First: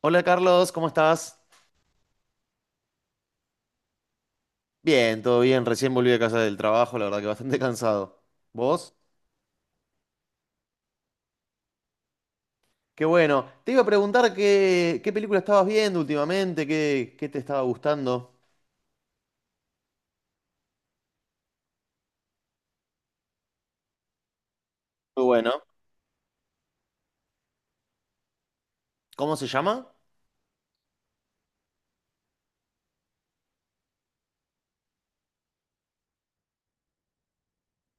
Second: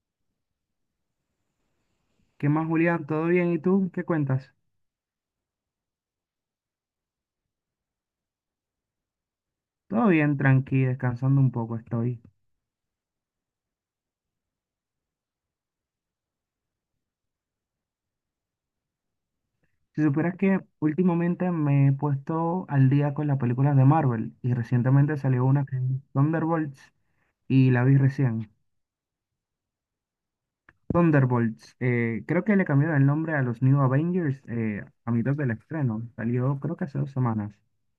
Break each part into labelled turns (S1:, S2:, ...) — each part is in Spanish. S1: Hola Carlos, ¿cómo estás?
S2: ¿Qué más, Julián? ¿Todo bien? ¿Y tú? ¿Qué cuentas?
S1: Bien, todo bien, recién volví a casa del trabajo, la verdad que bastante cansado. ¿Vos?
S2: Todo bien, tranqui, descansando un poco estoy.
S1: Qué bueno. Te iba a preguntar qué película estabas viendo últimamente, qué te estaba gustando.
S2: Si supieras que últimamente me he puesto al día con las películas de Marvel y recientemente
S1: Muy
S2: salió
S1: bueno.
S2: una que es Thunderbolts y la vi recién.
S1: ¿Cómo se llama?
S2: Thunderbolts, creo que le cambiaron el nombre a los New Avengers a mitad del estreno. Salió creo que hace 2 semanas.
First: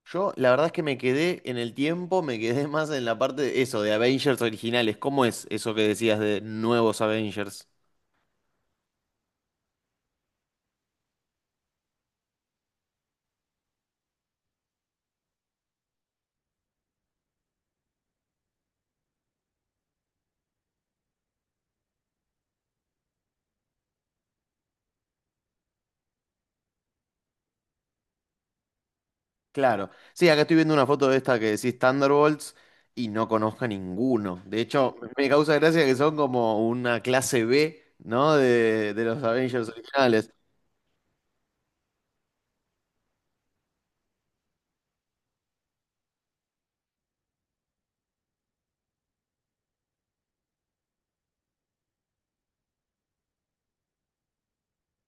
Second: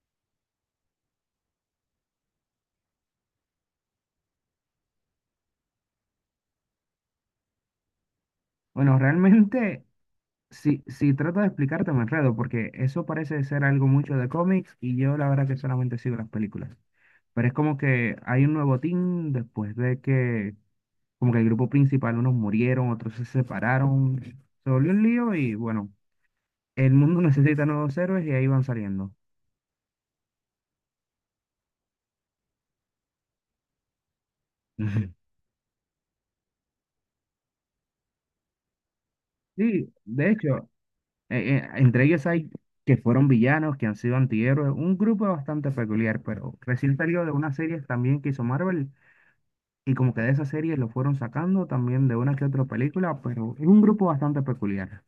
S1: Yo, la verdad es que me quedé en el tiempo, me quedé más en la parte de eso, de Avengers originales. ¿Cómo es eso que decías de nuevos Avengers?
S2: Bueno, realmente, si trato de explicarte me enredo porque eso parece ser algo mucho de cómics y yo la verdad que solamente sigo las películas. Pero es como que hay un nuevo team después de que, como que el grupo principal, unos murieron, otros se separaron, se volvió un lío y bueno, el mundo necesita nuevos héroes y ahí van saliendo.
S1: Claro. Sí, acá estoy viendo una foto de esta que decís Thunderbolts y no conozco a ninguno. De hecho,
S2: Ujú.
S1: me causa gracia que son como una clase B, ¿no? De los Avengers
S2: Sí,
S1: originales.
S2: de hecho, entre ellos hay que fueron villanos, que han sido antihéroes, un grupo bastante peculiar, pero recién salió de unas series también que hizo Marvel y como que de esas series lo fueron sacando también de una que otra película, pero es un grupo bastante peculiar.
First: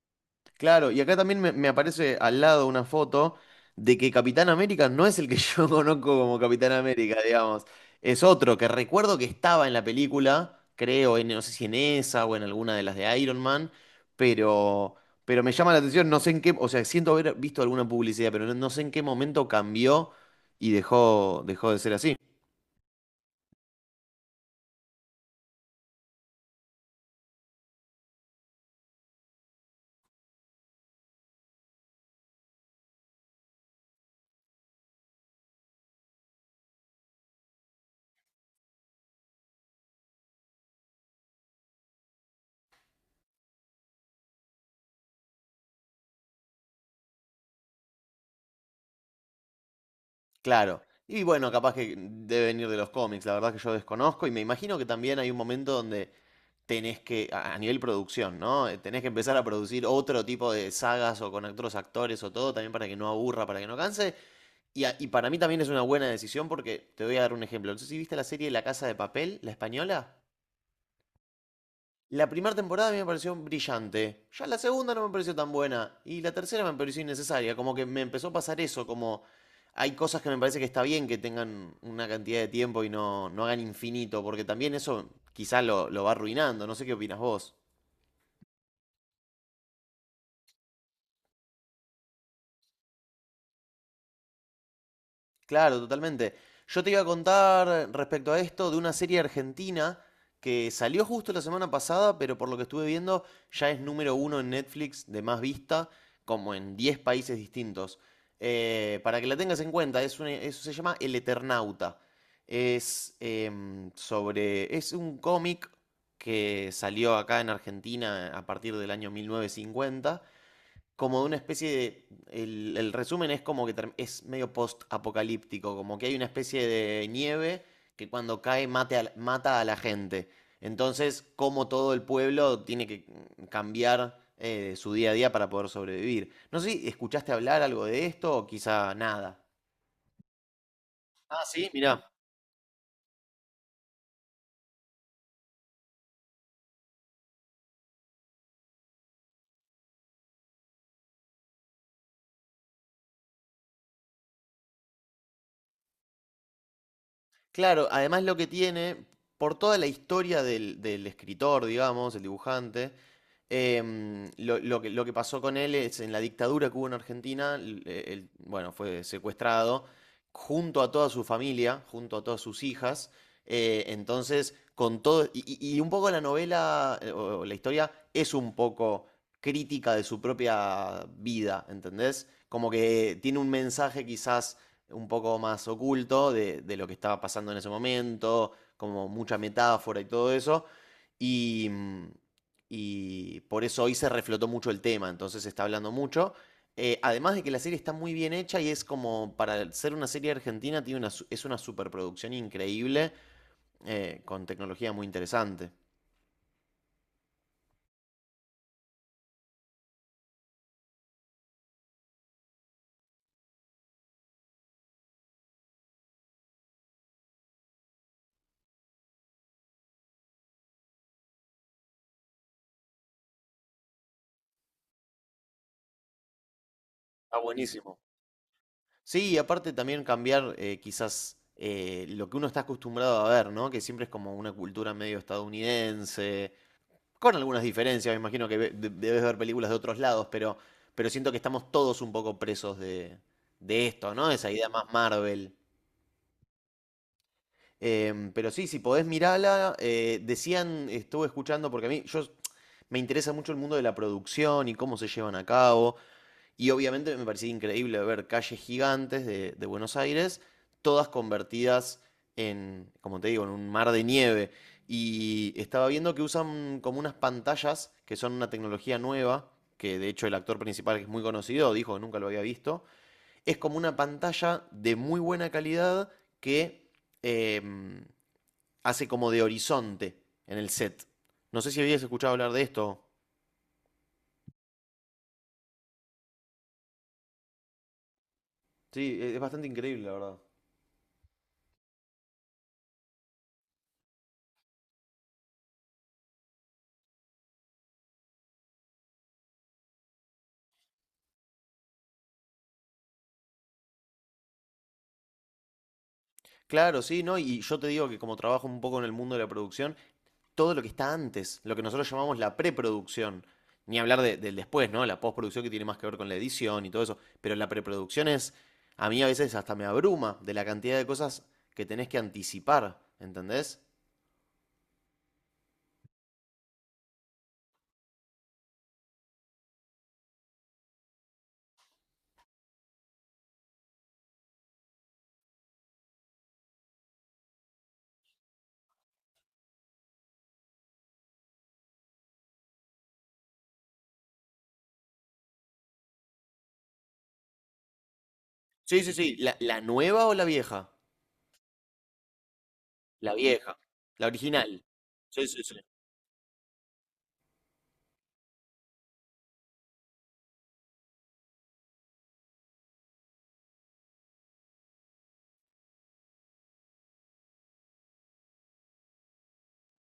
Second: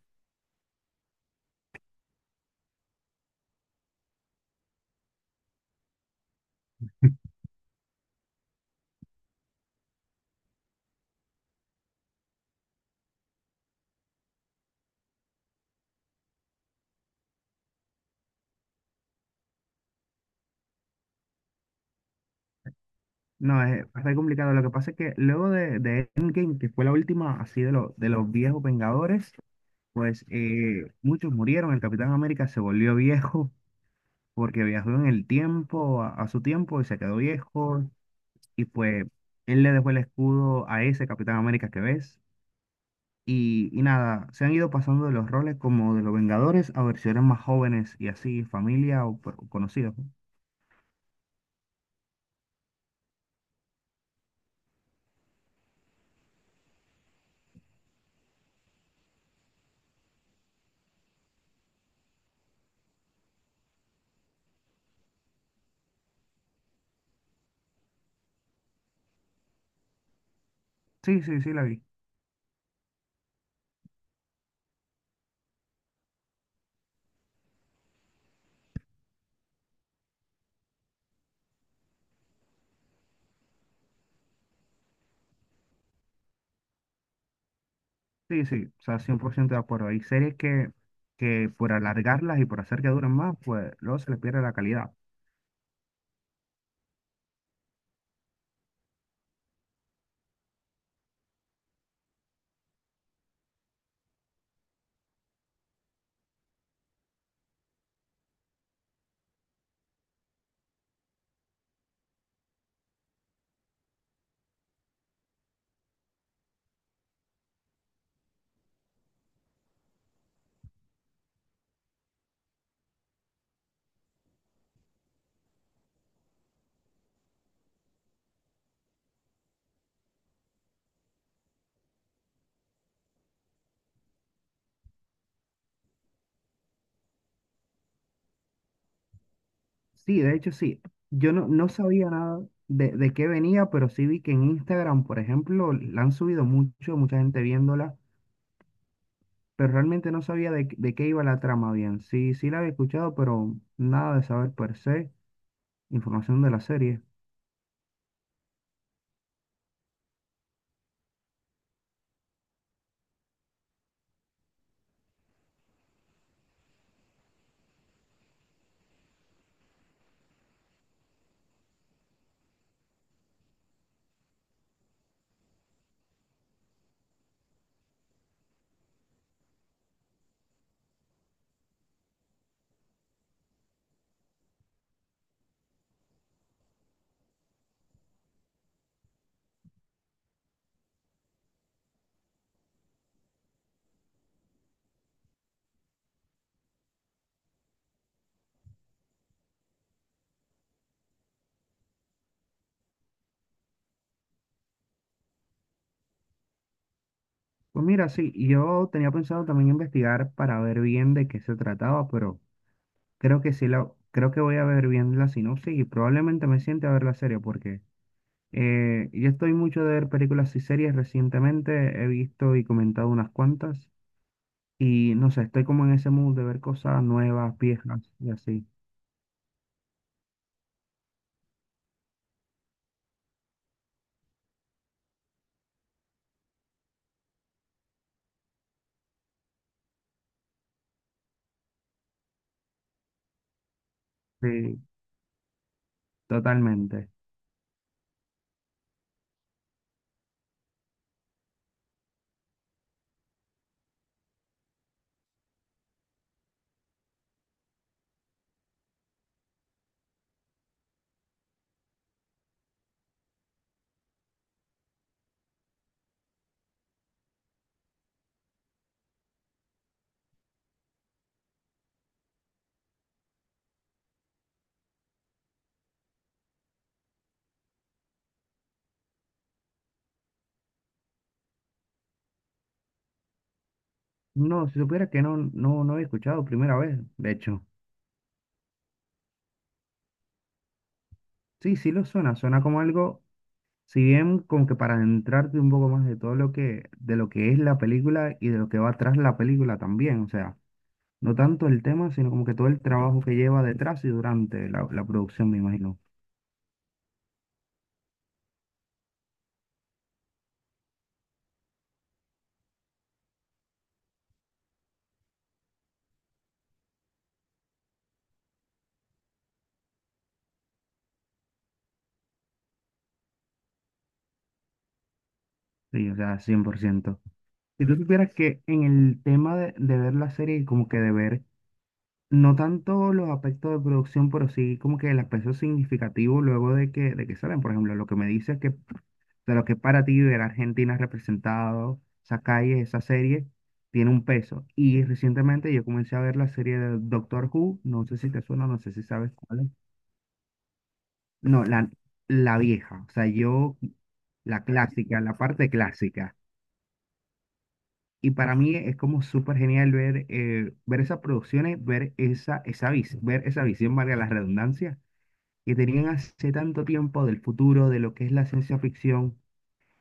S1: Claro, y acá también me aparece al lado una foto de que Capitán América no es el que yo conozco como Capitán América, digamos. Es otro que recuerdo que estaba en la película, creo, no sé si en esa o en alguna de las de Iron Man, pero, pero me llama la atención, no sé en qué, o sea, siento haber visto alguna publicidad, pero no, no sé en qué momento cambió y dejó, dejó de ser así.
S2: No, es bastante complicado. Lo que pasa es que luego de Endgame, que fue la última así de, de los viejos Vengadores, pues muchos murieron. El Capitán América se volvió viejo porque viajó en el tiempo, a su tiempo, y se quedó viejo. Y pues él le dejó el escudo a ese Capitán América que ves. Y nada, se han ido pasando de los roles como de los Vengadores a versiones más jóvenes y así, familia o, conocidos. ¿No?
S1: Claro. Y bueno, capaz que debe venir de los cómics, la verdad que yo desconozco y me imagino que también hay un momento donde tenés que, a nivel producción, ¿no? Tenés que empezar a producir otro tipo de sagas o con otros actores o todo, también para que no aburra, para que no canse. Y para mí también es una buena decisión porque te voy a dar un ejemplo. No sé si viste la serie La Casa de Papel, la española.
S2: Sí, sí, sí, la vi.
S1: La primera temporada a mí me pareció brillante. Ya la segunda no me pareció tan buena. Y la tercera me pareció innecesaria. Como que me empezó a pasar eso. Como hay cosas que me parece que está bien que tengan una cantidad de tiempo y no, no hagan infinito. Porque también eso quizás lo va arruinando. No sé qué opinas vos.
S2: Sí, sí, o sea, 100% de acuerdo. Hay series que por alargarlas y por hacer que duren más, pues luego se les pierde la calidad.
S1: Claro, totalmente. Yo te iba a contar respecto a esto de una serie argentina que salió justo la semana pasada, pero por lo que estuve viendo ya es número uno en Netflix de más vista, como en 10 países distintos. Para que la tengas en cuenta, eso se llama El Eternauta. Es un cómic que salió acá en Argentina a partir del año 1950 como de una especie de. El resumen es como que es medio post-apocalíptico, como que hay una especie de nieve que cuando cae mata a la gente. Entonces, como todo el pueblo tiene que cambiar su día a día para poder sobrevivir. No sé si escuchaste hablar algo de esto o quizá nada.
S2: Sí, de hecho sí. Yo
S1: Ah,
S2: no,
S1: sí,
S2: no
S1: mirá.
S2: sabía nada de, de qué venía, pero sí vi que en Instagram, por ejemplo, la han subido mucho, mucha gente viéndola, pero realmente no sabía de, de qué iba la trama bien. Sí, sí la había escuchado, pero nada de saber per se, información de la serie.
S1: Claro, además lo que tiene, por toda la historia del escritor, digamos, el dibujante, lo que pasó con él es en la dictadura que hubo en Argentina, él, bueno, fue secuestrado junto a toda su familia, junto a todas sus hijas, entonces con todo, y un poco la novela o la historia es un poco crítica de su propia vida, ¿entendés? Como que tiene un mensaje quizás un poco más oculto de lo que estaba pasando en ese momento, como mucha metáfora y todo eso. Y, mm, y por eso hoy se reflotó mucho el tema, entonces se está hablando mucho. Además de que la serie está muy bien hecha y es como para ser una serie argentina, es una superproducción increíble con tecnología muy interesante.
S2: Pues mira, sí, yo tenía pensado también investigar para ver bien de qué se trataba, pero... Creo que sí la, creo que voy a ver bien la sinopsis y probablemente me siente a ver la serie porque yo estoy mucho de ver películas y series recientemente, he visto y comentado unas cuantas y no sé, estoy como en ese mood de ver cosas
S1: Está
S2: nuevas,
S1: buenísimo.
S2: viejas y así.
S1: Sí, y aparte también cambiar quizás lo que uno está acostumbrado a ver, ¿no? Que siempre es como una cultura medio estadounidense, con algunas diferencias, me imagino que debes ver películas de otros lados, pero siento que estamos todos un poco presos de esto, ¿no? Esa idea
S2: Sí,
S1: más Marvel.
S2: totalmente.
S1: Pero sí, si podés mirarla, decían, estuve escuchando, porque a mí yo, me interesa mucho el mundo de la producción y cómo se llevan a cabo. Y obviamente me parecía increíble ver calles gigantes de Buenos Aires, todas convertidas en, como te digo, en un mar de nieve. Y estaba viendo que usan como unas pantallas que son una tecnología nueva, que de hecho el actor principal, que es muy conocido, dijo que nunca lo había visto. Es como una pantalla de muy buena calidad que em, hace como de horizonte en el set. No sé si habías escuchado hablar de esto.
S2: No, si supiera que no, no, no he escuchado primera vez, de hecho.
S1: Sí, es bastante increíble, la verdad.
S2: Sí, sí lo suena, suena como algo, si bien como que para adentrarte un poco más de todo lo que, de lo que es la película y de lo que va atrás la película también, o sea. No tanto el tema, sino como que todo el trabajo que lleva detrás y durante la, la producción, me imagino.
S1: Claro, sí, ¿no? Y yo te digo que como trabajo un poco en el mundo de la producción, todo lo que está antes, lo que nosotros llamamos la preproducción, ni hablar del después, ¿no? La postproducción que tiene más que ver con la edición y todo eso, pero la preproducción es, a mí a veces hasta me abruma de la cantidad de cosas que tenés que anticipar, ¿entendés?
S2: Sí, o sea, cien por ciento. Si tú supieras que en el tema de ver la serie y como que de ver, no tanto los aspectos de producción, pero sí como que el aspecto significativo luego de que salen. Por ejemplo, lo que me dices que de lo que para ti ver a Argentina representado, esa calle, esa serie, tiene un peso. Y recientemente yo comencé a ver la serie de Doctor Who, no sé si te suena, no sé
S1: Sí,
S2: si
S1: sí,
S2: sabes
S1: sí, la,
S2: cuál es.
S1: la nueva o la vieja?
S2: No, la vieja, o sea,
S1: La
S2: yo,
S1: vieja, la
S2: la
S1: original.
S2: clásica, la
S1: Sí, sí,
S2: parte
S1: sí.
S2: clásica. Y para mí es como súper genial ver, ver esas producciones, ver esa, esa, ver esa visión, valga la redundancia, que tenían hace tanto tiempo del futuro, de lo que es la ciencia ficción,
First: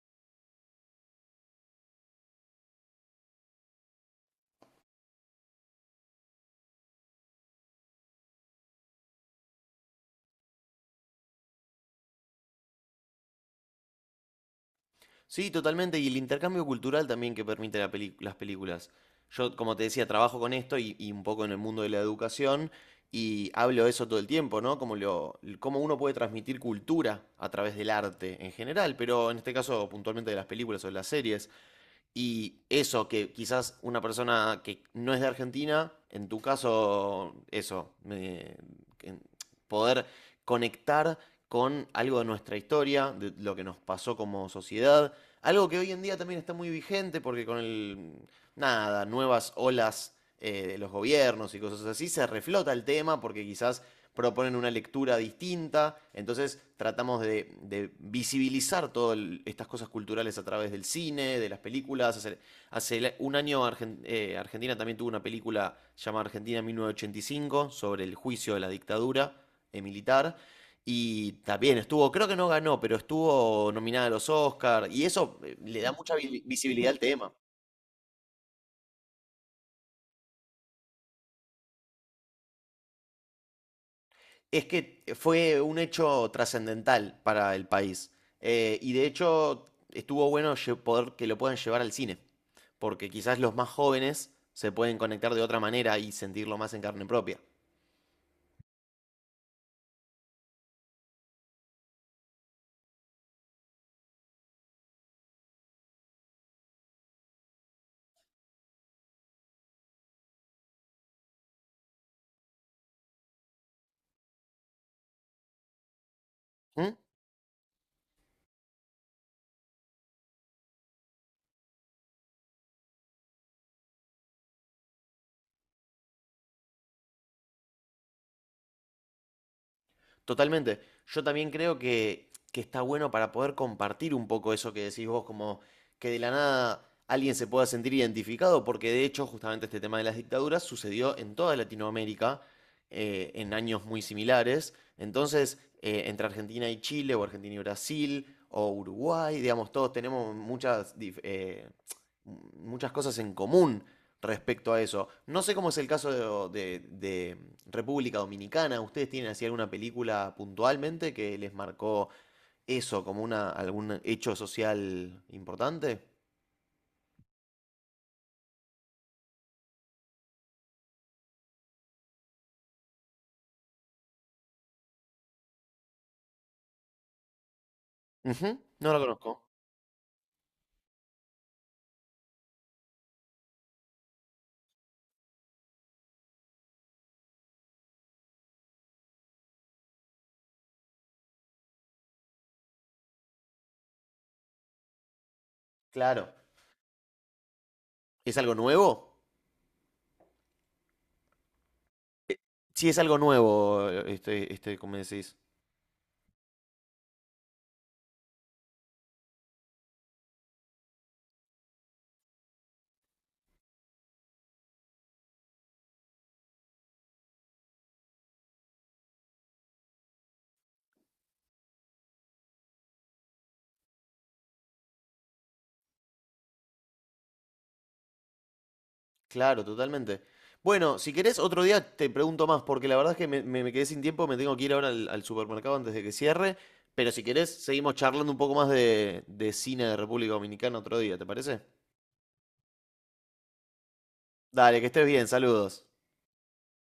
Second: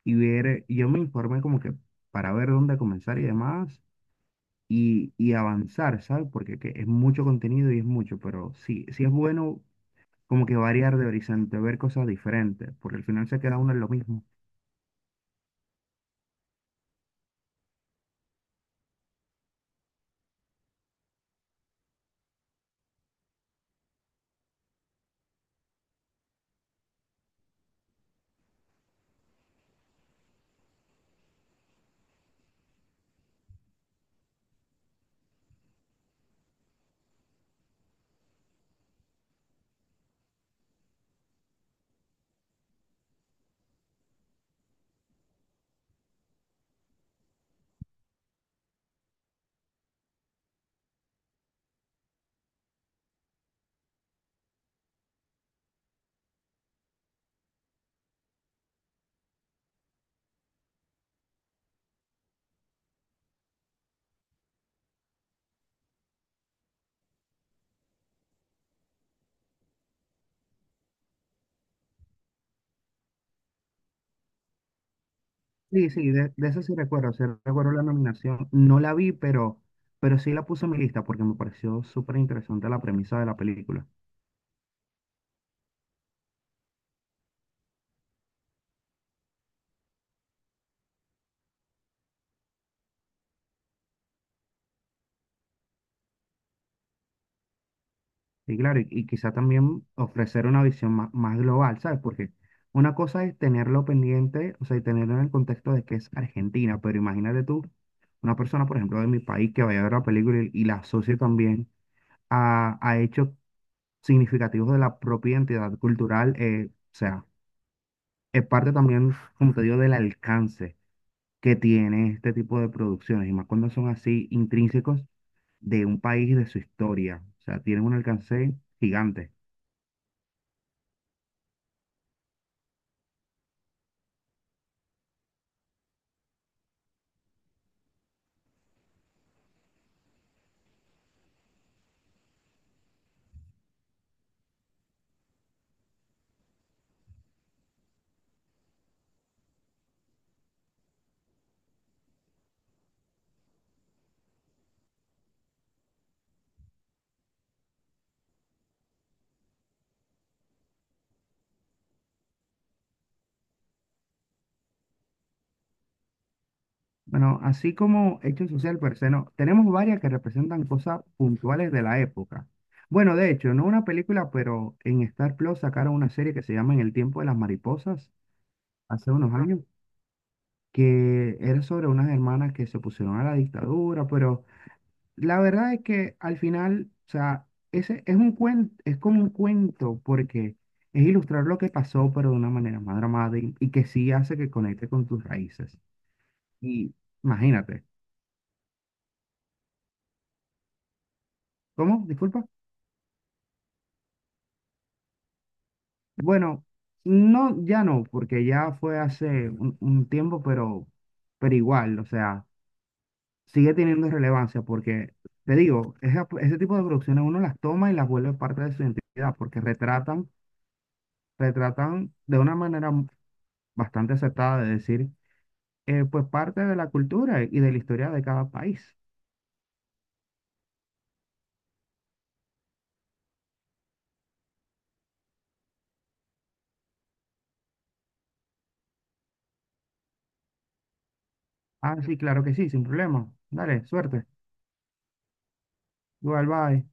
S2: y ver, yo me informé como que para ver dónde comenzar y demás, y avanzar, ¿sabes? Porque que es mucho contenido y es mucho, pero sí, sí es bueno como que variar de horizonte, ver cosas diferentes, porque al final se queda uno en lo mismo.
S1: Sí, totalmente. Y el intercambio cultural también que permite las películas. Yo, como te decía, trabajo con esto y un poco en el mundo de la educación y hablo de eso todo el tiempo, ¿no? Cómo uno puede transmitir cultura a través del arte en general, pero en este caso puntualmente de las películas o de las series. Y eso, que quizás una persona que no es de Argentina, en tu caso, eso, en- poder conectar con algo de nuestra historia, de lo que nos pasó como sociedad, algo que hoy en día también está muy vigente porque con el, nada, nuevas olas de los gobiernos y cosas así, se reflota el tema porque quizás proponen una lectura distinta. Entonces tratamos de visibilizar todas estas cosas culturales a través del cine, de las películas. Hace un año Argentina también tuvo una película llamada Argentina 1985 sobre el juicio de la dictadura militar. Y también estuvo, creo que no ganó, pero estuvo nominada a los Oscars. Y eso le
S2: Sí,
S1: da
S2: sí,
S1: mucha
S2: de eso
S1: visibilidad al
S2: sí
S1: tema.
S2: recuerdo la nominación. No la vi, pero sí la puse en mi lista porque me pareció súper interesante la premisa de la película.
S1: Es que fue un hecho trascendental para el país. Y de hecho, estuvo bueno poder que lo puedan llevar al cine. Porque quizás los más jóvenes se pueden conectar de otra manera y sentirlo más en carne propia.
S2: Y claro, y quizá también ofrecer una visión más, más global, ¿sabes? Porque una cosa es tenerlo pendiente, o sea, y tenerlo en el contexto de que es Argentina, pero imagínate tú, una persona, por ejemplo, de mi país que vaya a ver la película y la asocie también a hechos significativos de la propia identidad cultural,
S1: ¿Mm?
S2: o sea, es parte también, como te digo, del alcance que tiene este tipo de producciones, y más cuando son así intrínsecos de un país y de su historia. O sea, tienen un alcance gigante.
S1: Totalmente. Yo también creo que está bueno para poder compartir un poco eso que decís vos, como que de la nada alguien se pueda sentir identificado, porque de hecho justamente este tema de las dictaduras sucedió en toda Latinoamérica en años muy similares. Entonces, entre Argentina y Chile, o Argentina y Brasil, o Uruguay, digamos, todos tenemos muchas cosas en común respecto a eso. No sé cómo es el caso de República Dominicana. ¿Ustedes tienen así alguna película puntualmente que les marcó eso como algún hecho social importante?
S2: Bueno, así como hecho social per se, no, tenemos varias que representan cosas puntuales de la época. Bueno, de hecho, no una película, pero en Star Plus sacaron una serie que se llama En el tiempo de las mariposas,
S1: Ujú, no lo
S2: hace unos
S1: conozco.
S2: años, que era sobre unas hermanas que se opusieron a la dictadura, pero la verdad es que al final, o sea, ese es un cuento, es como un cuento porque es ilustrar lo que pasó, pero de una manera más dramática y que sí hace que conecte con tus raíces.
S1: Claro.
S2: Y imagínate,
S1: ¿Es algo nuevo?
S2: ¿cómo? Disculpa.
S1: Sí, es algo nuevo, como decís.
S2: Bueno, no, ya no, porque ya fue hace un tiempo, pero igual, o sea, sigue teniendo relevancia porque, te digo, ese tipo de producciones uno las toma y las vuelve parte de su identidad porque retratan, retratan de una manera bastante acertada de decir, pues parte de la cultura y de la historia de cada país.
S1: Claro, totalmente. Bueno, si querés, otro día te pregunto más, porque la verdad es que me quedé sin tiempo, me tengo que ir ahora al supermercado antes de que cierre, pero si querés, seguimos charlando un poco más de cine de República Dominicana otro día, ¿te parece?
S2: Ah, sí, claro que sí, sin problema. Dale, suerte.
S1: Dale, que estés bien, saludos.
S2: Igual, bye.